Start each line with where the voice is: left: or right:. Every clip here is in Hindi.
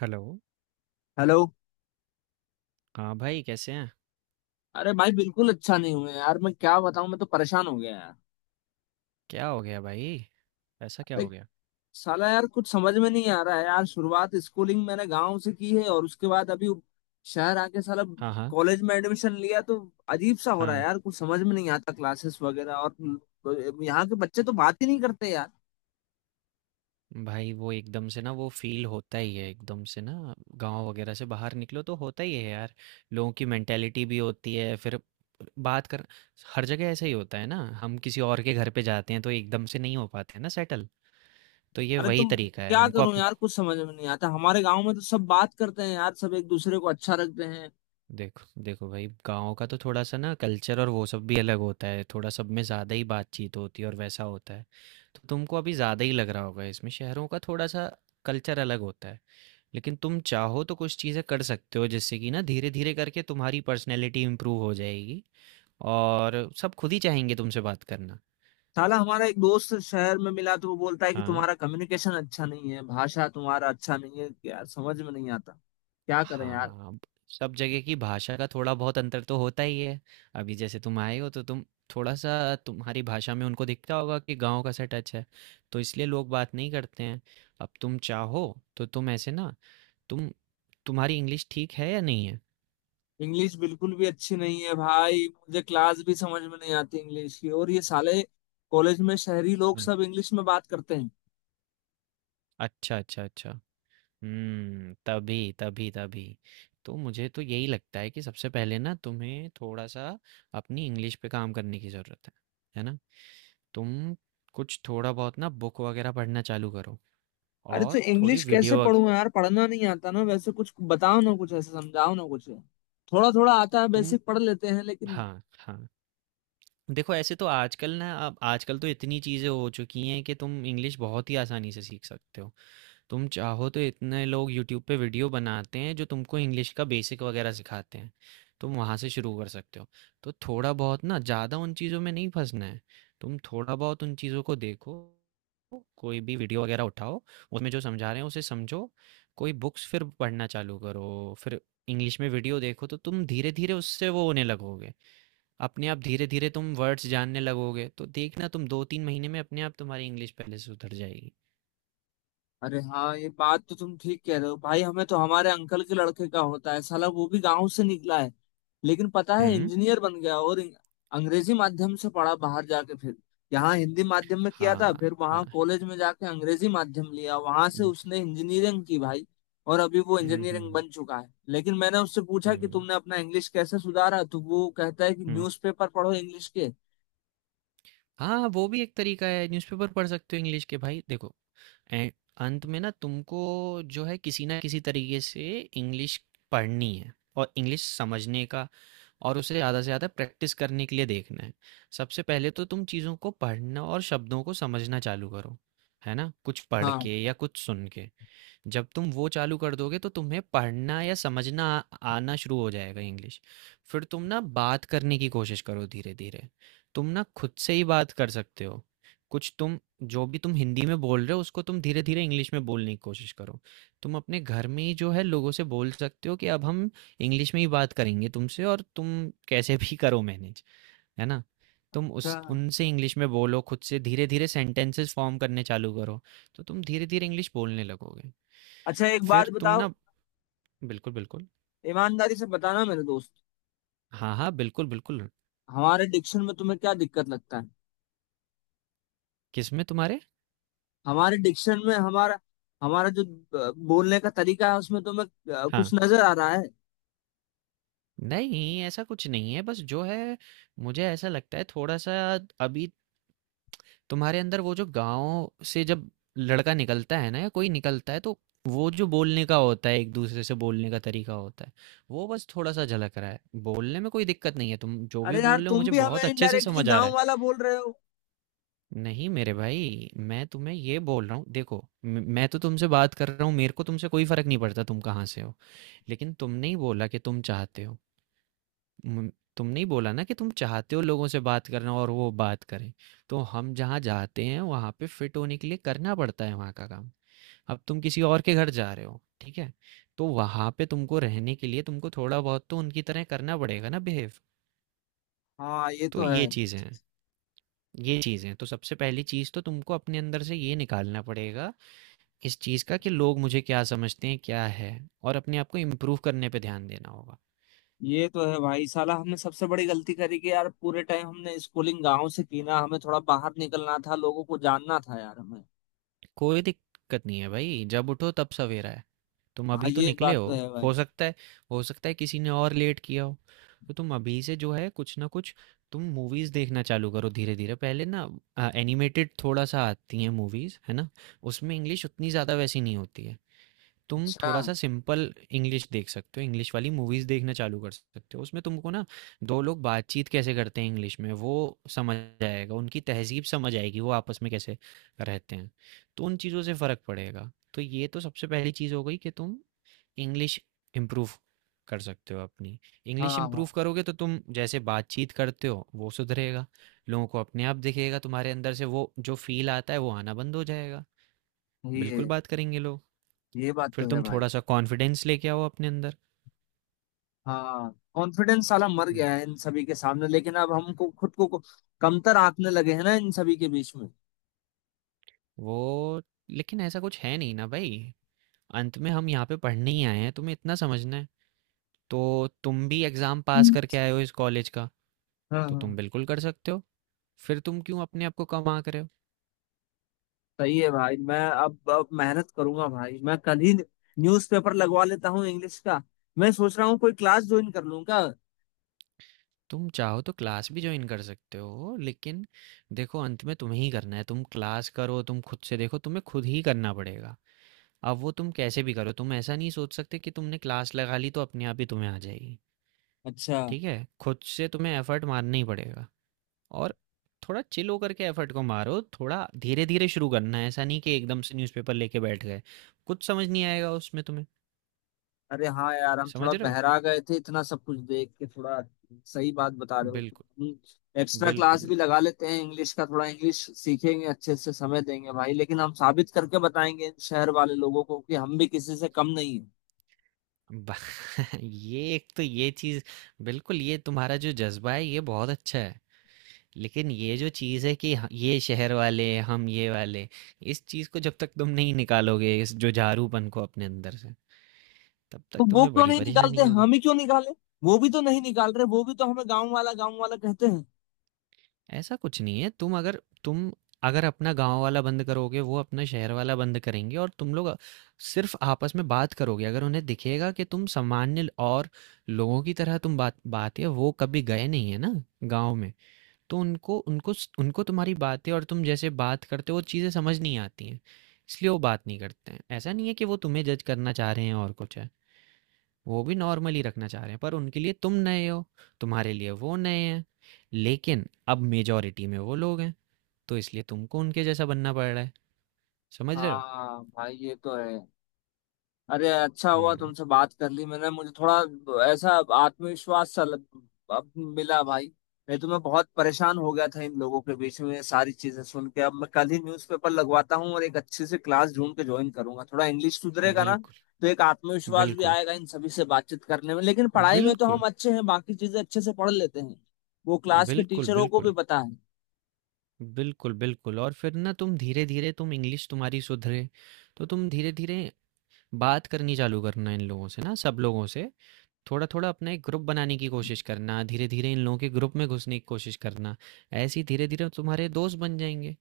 right: हेलो।
left: हेलो।
right: हाँ भाई कैसे हैं।
left: अरे भाई बिल्कुल अच्छा नहीं हुए यार। मैं क्या बताऊं। मैं तो परेशान हो गया यार।
right: क्या हो गया भाई? ऐसा क्या हो
left: लाइक।
right: गया?
left: साला यार कुछ समझ में नहीं आ रहा है यार। शुरुआत स्कूलिंग मैंने गांव से की है, और उसके बाद अभी शहर आके साला
right: हाँ हाँ।
left: कॉलेज में एडमिशन लिया, तो अजीब सा हो रहा है
right: हाँ
left: यार। कुछ समझ में नहीं आता, क्लासेस वगैरह। और तो यहाँ के बच्चे तो बात ही नहीं करते यार।
right: भाई, वो एकदम से ना, वो फील होता ही है एकदम से ना। गांव वगैरह से बाहर निकलो तो होता ही है यार। लोगों की मेंटेलिटी भी होती है फिर बात कर। हर जगह ऐसा ही होता है ना, हम किसी और के घर पे जाते हैं तो एकदम से नहीं हो पाते हैं ना सेटल। तो ये
left: अरे
right: वही
left: तुम।
right: तरीका है
left: क्या
right: हमको।
left: करूं यार, कुछ समझ में नहीं आता। हमारे गांव में तो सब बात करते हैं यार, सब एक दूसरे को अच्छा रखते हैं।
right: देखो देखो भाई, गाँव का तो थोड़ा-सा ना कल्चर और वो सब भी अलग होता है, थोड़ा सब में ज़्यादा ही बातचीत होती है और वैसा होता है। तो तुमको अभी ज़्यादा ही लग रहा होगा इसमें, शहरों का थोड़ा-सा कल्चर अलग होता है। लेकिन तुम चाहो तो कुछ चीज़ें कर सकते हो जिससे कि ना धीरे-धीरे करके तुम्हारी पर्सनैलिटी इम्प्रूव हो जाएगी और सब खुद ही चाहेंगे तुमसे बात करना।
left: साला हमारा एक दोस्त शहर में मिला, तो वो बोलता है कि
right: हाँ।
left: तुम्हारा कम्युनिकेशन अच्छा नहीं है, भाषा तुम्हारा अच्छा नहीं है यार। समझ में नहीं आता, क्या करें यार।
right: हाँ, ब सब जगह की भाषा का थोड़ा-बहुत अंतर तो होता ही है। अभी जैसे तुम आए हो तो तुम थोड़ा-सा तुम्हारी भाषा में उनको दिखता होगा कि गाँव का सा टच है, तो इसलिए लोग बात नहीं करते हैं। अब तुम चाहो तो तुम ऐसे ना, तुम तुम्हारी इंग्लिश ठीक है या नहीं है?
left: इंग्लिश बिल्कुल भी अच्छी नहीं है भाई। मुझे क्लास भी समझ में नहीं आती इंग्लिश की। और ये साले कॉलेज में शहरी लोग
right: हुँ।
left: सब इंग्लिश में बात करते हैं।
right: अच्छा, अच्छा, अच्छा। हुँ, तभी, तभी, तभी। तो मुझे तो यही लगता है कि सबसे पहले ना तुम्हें थोड़ा-सा अपनी इंग्लिश पे काम करने की ज़रूरत है। है ना? तुम कुछ थोड़ा बहुत ना बुक वगैरह पढ़ना चालू करो
left: अरे तो
right: और थोड़ी
left: इंग्लिश कैसे पढूं यार? पढ़ना नहीं आता ना वैसे। कुछ बताओ ना, कुछ ऐसे समझाओ ना कुछ। थोड़ा थोड़ा आता है,
right: तुम
left: बेसिक पढ़ लेते हैं, लेकिन।
right: हाँ हाँ। देखो, ऐसे तो आजकल ना, अब आजकल तो इतनी चीज़ें हो चुकी हैं कि तुम इंग्लिश बहुत ही आसानी से सीख सकते हो। तुम चाहो तो इतने लोग यूट्यूब पे वीडियो बनाते हैं जो तुमको इंग्लिश का बेसिक वगैरह सिखाते हैं। तुम वहाँ से शुरू कर सकते हो। तो थोड़ा बहुत ना, ज़्यादा उन चीज़ों में नहीं फंसना है। तुम थोड़ा बहुत उन चीज़ों को देखो, कोई भी वीडियो वगैरह उठाओ, उसमें जो समझा रहे हैं उसे समझो। कोई बुक्स फिर पढ़ना चालू करो, फिर इंग्लिश में वीडियो देखो, तो तुम धीरे धीरे उससे वो होने लगोगे। अपने आप धीरे धीरे तुम वर्ड्स जानने लगोगे, तो देखना तुम दो तीन महीने में अपने आप तुम्हारी इंग्लिश पहले से उतर जाएगी।
left: अरे हाँ, ये बात तो तुम ठीक कह रहे हो भाई। हमें तो हमारे अंकल के लड़के का होता है साला। वो भी गांव से निकला है, लेकिन पता है
right: हम्म।
left: इंजीनियर बन गया। और अंग्रेजी माध्यम से पढ़ा बाहर जाके, फिर यहाँ हिंदी माध्यम में किया था,
right: हाँ।
left: फिर वहाँ कॉलेज में जाके अंग्रेजी माध्यम लिया, वहां से
right: हम्म
left: उसने इंजीनियरिंग की भाई। और अभी वो इंजीनियरिंग
right: हम्म
left: बन चुका है, लेकिन मैंने उससे पूछा कि
right: हम्म,
left: तुमने अपना इंग्लिश कैसे सुधारा, तो वो कहता है कि
right: हम्म।
left: न्यूज़पेपर पढ़ो इंग्लिश के।
right: हाँ, वो भी एक तरीका है, न्यूज़पेपर पढ़ सकते हो इंग्लिश के भाई। देखो, ए- अंत में ना तुमको जो है किसी ना किसी तरीके से इंग्लिश पढ़नी है और इंग्लिश समझने का और उसे ज़्यादा से ज़्यादा प्रैक्टिस करने के लिए देखना है। सबसे पहले तो तुम चीज़ों को पढ़ना और शब्दों को समझना चालू करो, है ना, कुछ पढ़
left: हाँ।
right: के या कुछ सुन के। जब तुम वो चालू कर दोगे तो तुम्हें पढ़ना या समझना आना शुरू हो जाएगा इंग्लिश। फिर तुम ना बात करने की कोशिश करो धीरे धीरे। तुम ना खुद से ही बात कर सकते हो। कुछ तुम जो भी तुम हिंदी में बोल रहे हो उसको तुम धीरे धीरे इंग्लिश में बोलने की कोशिश करो। तुम अपने घर में ही जो है लोगों से बोल सकते हो कि अब हम इंग्लिश में ही बात करेंगे तुमसे, और तुम कैसे भी करो मैनेज। है ना? तुम
left: अच्छा,
right: उस उनसे इंग्लिश में बोलो, खुद से धीरे धीरे सेंटेंसेस फॉर्म करने चालू करो, तो तुम धीरे धीरे इंग्लिश बोलने लगोगे।
left: अच्छा। एक
right: फिर
left: बात
right: तुम
left: बताओ,
right: ना बिल्कुल बिल्कुल।
left: ईमानदारी से बताना मेरे दोस्त।
right: हाँ हाँ, बिल्कुल बिल्कुल।
left: हमारे डिक्शन में तुम्हें क्या दिक्कत लगता है?
right: किस में तुम्हारे?
left: हमारे डिक्शन में, हमारा, हमारा जो बोलने का तरीका है, उसमें तुम्हें कुछ
right: हाँ,
left: नजर आ रहा है?
right: नहीं ऐसा कुछ नहीं है, बस जो है मुझे ऐसा लगता है थोड़ा सा अभी तुम्हारे अंदर वो, जो गांव से जब लड़का निकलता है ना या कोई निकलता है, तो वो जो बोलने का होता है, एक दूसरे से बोलने का तरीका होता है, वो बस थोड़ा सा झलक रहा है। बोलने में कोई दिक्कत नहीं है, तुम जो भी
left: अरे यार,
right: बोल रहे हो
left: तुम
right: मुझे
left: भी हमें
right: बहुत अच्छे से
left: इनडायरेक्टली
right: समझ आ रहा
left: गांव
right: है।
left: वाला बोल रहे हो।
right: नहीं मेरे भाई, मैं तुम्हें ये बोल रहा हूँ, देखो, मैं तो तुमसे बात कर रहा हूँ, मेरे को तुमसे कोई फर्क नहीं पड़ता तुम कहाँ से हो। लेकिन तुमने ही बोला कि तुम चाहते हो। मम, तुमने ही बोला ना कि तुम चाहते हो लोगों से बात करना और वो बात करें। तो हम जहाँ जाते हैं वहाँ पे फिट होने के लिए करना पड़ता है वहाँ का काम। अब तुम किसी और के घर जा रहे हो, ठीक है, तो वहाँ पे तुमको रहने के लिए तुमको थोड़ा बहुत तो उनकी तरह करना पड़ेगा ना बिहेव।
left: हाँ, ये
right: तो
left: तो है।
right: ये चीज़ें हैं। ये चीज़ें हैं, तो सबसे पहली चीज़ तो तुमको अपने अंदर से ये निकालना पड़ेगा, इस चीज़ का कि लोग मुझे क्या समझते हैं क्या है, और अपने आप को इम्प्रूव करने पे ध्यान देना होगा।
left: ये तो है भाई। साला हमने सबसे बड़ी गलती करी कि यार, पूरे टाइम हमने स्कूलिंग गांव से की ना। हमें थोड़ा बाहर निकलना था, लोगों को जानना था यार, हमें।
right: कोई दिक्कत नहीं है भाई, जब उठो तब सवेरा है। तुम
left: हाँ,
right: अभी तो
left: ये
right: निकले
left: बात तो है
right: हो
left: भाई।
right: सकता है, हो सकता है किसी ने और लेट किया हो। तो तुम अभी से जो है कुछ ना कुछ, तुम मूवीज देखना चालू करो धीरे-धीरे। पहले ना एनिमेटेड थोड़ा सा आती हैं मूवीज, है ना? उसमें इंग्लिश उतनी ज़्यादा वैसी नहीं होती है। तुम
left: अच्छा।
right: थोड़ा सा सिंपल इंग्लिश देख सकते हो, इंग्लिश वाली मूवीज देखना चालू कर सकते हो, उसमें तुमको ना दो लोग बातचीत कैसे करते हैं इंग्लिश में, वो समझ आएगा, उनकी तहजीब समझ आएगी, वो आपस में कैसे रहते हैं। तो उन चीज़ों से फ़र्क पड़ेगा। तो ये तो सबसे पहली चीज़ हो गई कि तुम इंग्लिश इम्प्रूव कर सकते हो अपनी।
left: हाँ,
right: इंग्लिश
left: हाँ,
right: इम्प्रूव करोगे तो तुम जैसे बातचीत करते हो वो सुधरेगा, लोगों को अपने आप दिखेगा, तुम्हारे अंदर से वो जो फील आता है वो आना बंद हो जाएगा, बिल्कुल
left: ये
right: बात करेंगे लोग।
left: ये बात
right: फिर
left: तो है
right: तुम
left: भाई।
right: थोड़ा-सा कॉन्फिडेंस लेके आओ अपने अंदर।
left: हाँ, कॉन्फिडेंस साला मर
right: हुँ,
left: गया है इन सभी के सामने। लेकिन अब हमको खुद को कमतर आंकने लगे हैं ना इन सभी के बीच में।
right: वो लेकिन ऐसा कुछ है नहीं ना भई। अंत में हम यहाँ पे पढ़ने ही आए हैं, तुम्हें इतना समझना है। तो तुम भी एग्ज़ाम पास
left: हम्म।
right: करके आए हो इस कॉलेज का,
left: हाँ,
right: तो
left: हाँ,
right: तुम बिल्कुल कर सकते हो। फिर तुम क्यों अपने आप को कम आँक रहे हो?
left: सही है भाई। मैं अब मेहनत करूंगा भाई। मैं कल ही न्यूज़पेपर लगवा लेता हूँ इंग्लिश का। मैं सोच रहा हूँ कोई क्लास ज्वाइन कर लूँ क्या?
right: तुम चाहो तो क्लास भी जॉइन कर सकते हो, लेकिन देखो अंत में तुम्हें ही करना है। तुम क्लास करो, तुम खुद से देखो, तुम्हें खुद ही करना पड़ेगा। अब वो तुम कैसे भी करो, तुम ऐसा नहीं सोच सकते कि तुमने क्लास लगा ली तो अपने आप ही तुम्हें आ जाएगी।
left: अच्छा।
right: ठीक है? खुद से तुम्हें एफर्ट मारना ही पड़ेगा, और थोड़ा चिल होकर के एफर्ट को मारो, थोड़ा धीरे-धीरे शुरू करना है, ऐसा नहीं कि एकदम से न्यूज़पेपर लेके बैठ गए। कुछ समझ नहीं आएगा उसमें तुम्हें,
left: अरे हाँ यार, हम थोड़ा
right: समझ रहे हो?
left: बहरा गए थे इतना सब कुछ देख के। थोड़ा सही बात बता रहे हो
right: बिल्कुल,
left: तुम। एक्स्ट्रा
right: बिल्कुल,
left: क्लास
right: बिल्कुल।
left: भी लगा लेते हैं इंग्लिश का, थोड़ा इंग्लिश सीखेंगे अच्छे से, समय देंगे भाई। लेकिन हम साबित करके बताएंगे इन शहर वाले लोगों को कि हम भी किसी से कम नहीं है।
right: बा ये एक तो ये चीज़ बिल्कुल, ये तुम्हारा जो ज़ज्बा है ये बहुत अच्छा है। लेकिन ये जो चीज़ है कि ह ये शहर वाले, हम ये वाले, इस चीज़ को जब तक तुम नहीं निकालोगे, इस जुझारूपन को अपने अंदर से, तब
left: तो
right: तक
left: वो
right: तुम्हें
left: क्यों
right: बड़ी
left: नहीं निकालते?
right: परेशानी होगी।
left: हम ही क्यों निकाले? वो भी तो नहीं निकाल रहे, वो भी तो हमें गाँव वाला कहते हैं।
right: ऐसा कुछ नहीं है। तुम अगर अपना गाँव वाला बंद करोगे, वो अपना शहर वाला बंद करेंगे, और तुम लोग सिर्फ़ आपस में बात करोगे। अगर उन्हें दिखेगा कि तुम सामान्य और लोगों की तरह तुम बातें, वो कभी गए नहीं हैं ना गाँव में, तो उनको उनको स उनको तुम्हारी बातें और तुम जैसे बात करते हो, वो चीज़ें समझ नहीं आती हैं। इसलिए वो बात नहीं करते हैं। ऐसा नहीं है कि वो तुम्हें जज करना चाह रहे हैं और कुछ है। वो भी नॉर्मल ही रखना चाह रहे हैं, पर उनके लिए तुम नए हो, तुम्हारे लिए वो नए हैं, लेकिन अब मेजॉरिटी में वो लोग हैं, तो इसलिए तुमको उनके जैसा बनना पड़ रहा है। समझ रहे हो?
left: हाँ भाई, ये तो है। अरे अच्छा हुआ
right: हम्म।
left: तुमसे बात कर ली मैंने, मुझे थोड़ा ऐसा आत्मविश्वास सा अब मिला भाई। नहीं तो मैं बहुत परेशान हो गया था इन लोगों के बीच में ये सारी चीजें सुन के। अब मैं कल ही न्यूज़पेपर लगवाता हूँ और एक अच्छी सी क्लास ढूंढ के ज्वाइन करूंगा, थोड़ा इंग्लिश सुधरेगा ना।
right: बिल्कुल
left: तो एक आत्मविश्वास भी
right: बिल्कुल
left: आएगा इन सभी से बातचीत करने में। लेकिन पढ़ाई में तो
right: बिल्कुल
left: हम अच्छे हैं, बाकी चीजें अच्छे से पढ़ लेते हैं। वो क्लास के
right: बिल्कुल
left: टीचरों को भी
right: बिल्कुल
left: पता है।
right: बिल्कुल बिल्कुल और फिर ना तुम धीरे धीरे, तुम इंग्लिश तुम्हारी सुधरे, तो तुम धीरे धीरे बात करनी चालू करना इन लोगों से ना, सब लोगों से, थोड़ा थोड़ा अपना एक ग्रुप बनाने की कोशिश करना, धीरे धीरे इन लोगों के ग्रुप में घुसने की कोशिश करना, ऐसे ही धीरे धीरे तुम्हारे दोस्त बन जाएंगे।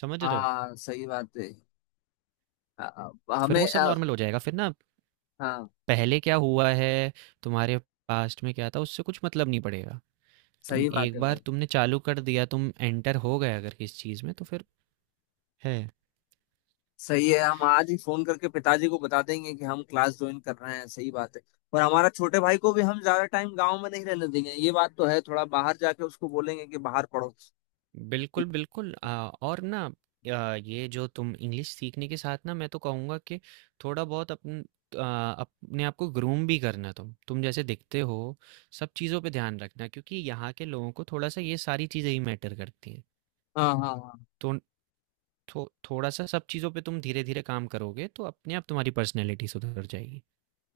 right: समझ रहे हो?
left: हाँ, सही बात है।
right: फिर
left: हमें
right: वो सब नॉर्मल हो जाएगा फिर ना।
left: हाँ,
right: पहले क्या हुआ है, तुम्हारे पास्ट में क्या था, उससे कुछ मतलब नहीं पड़ेगा। तुम
left: सही बात
right: एक
left: है
right: बार
left: भाई।
right: तुमने चालू कर दिया, तुम एंटर हो गए अगर किस चीज़ में, तो फिर है।
left: सही है, हम आज ही फोन करके पिताजी को बता देंगे कि हम क्लास ज्वाइन कर रहे हैं, सही बात है। और हमारा छोटे भाई को भी हम ज्यादा टाइम गांव में नहीं रहने देंगे, ये बात तो है। थोड़ा बाहर जाके उसको बोलेंगे कि बाहर पढ़ो।
right: बिल्कुल बिल्कुल। और ना, ये जो तुम इंग्लिश सीखने के साथ ना, मैं तो कहूँगा कि थोड़ा बहुत अपने आप को ग्रूम भी करना, तुम जैसे दिखते हो सब चीज़ों पे ध्यान रखना, क्योंकि यहाँ के लोगों को थोड़ा सा ये सारी चीज़ें ही मैटर करती हैं।
left: हाँ, हाँ, हाँ।
right: तो थो थोड़ा-सा सब चीज़ों पे तुम धीरे-धीरे काम करोगे, तो अपने आप तुम्हारी पर्सनैलिटी सुधर जाएगी।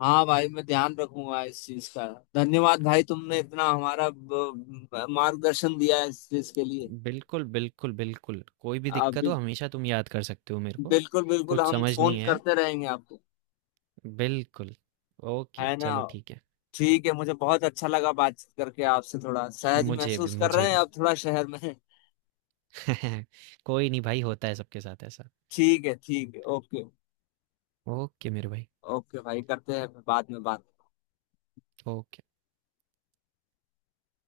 left: हाँ भाई, मैं ध्यान रखूंगा इस चीज का। धन्यवाद भाई, तुमने इतना हमारा मार्गदर्शन दिया है इस चीज के लिए।
right: बिल्कुल। कोई भी
left: आप
right: दिक्कत
left: भी।
right: हो हमेशा तुम याद कर सकते हो मेरे को।
left: बिल्कुल, बिल्कुल।
right: कुछ
left: हम
right: समझ
left: फोन
right: नहीं है,
left: करते रहेंगे आपको।
right: बिल्कुल। ओके,
left: है ना।
right: चलो ठीक है।
left: ठीक है, मुझे बहुत अच्छा लगा बातचीत करके आपसे। थोड़ा सहज
right: मुझे भी,
left: महसूस कर
right: मुझे
left: रहे हैं
right: भी।
left: आप थोड़ा शहर में।
right: कोई नहीं भाई, होता है सबके साथ ऐसा।
left: ठीक है, ठीक है। ओके।
right: ओके मेरे भाई,
left: ओके भाई, करते हैं बाद में बात।
right: ओके।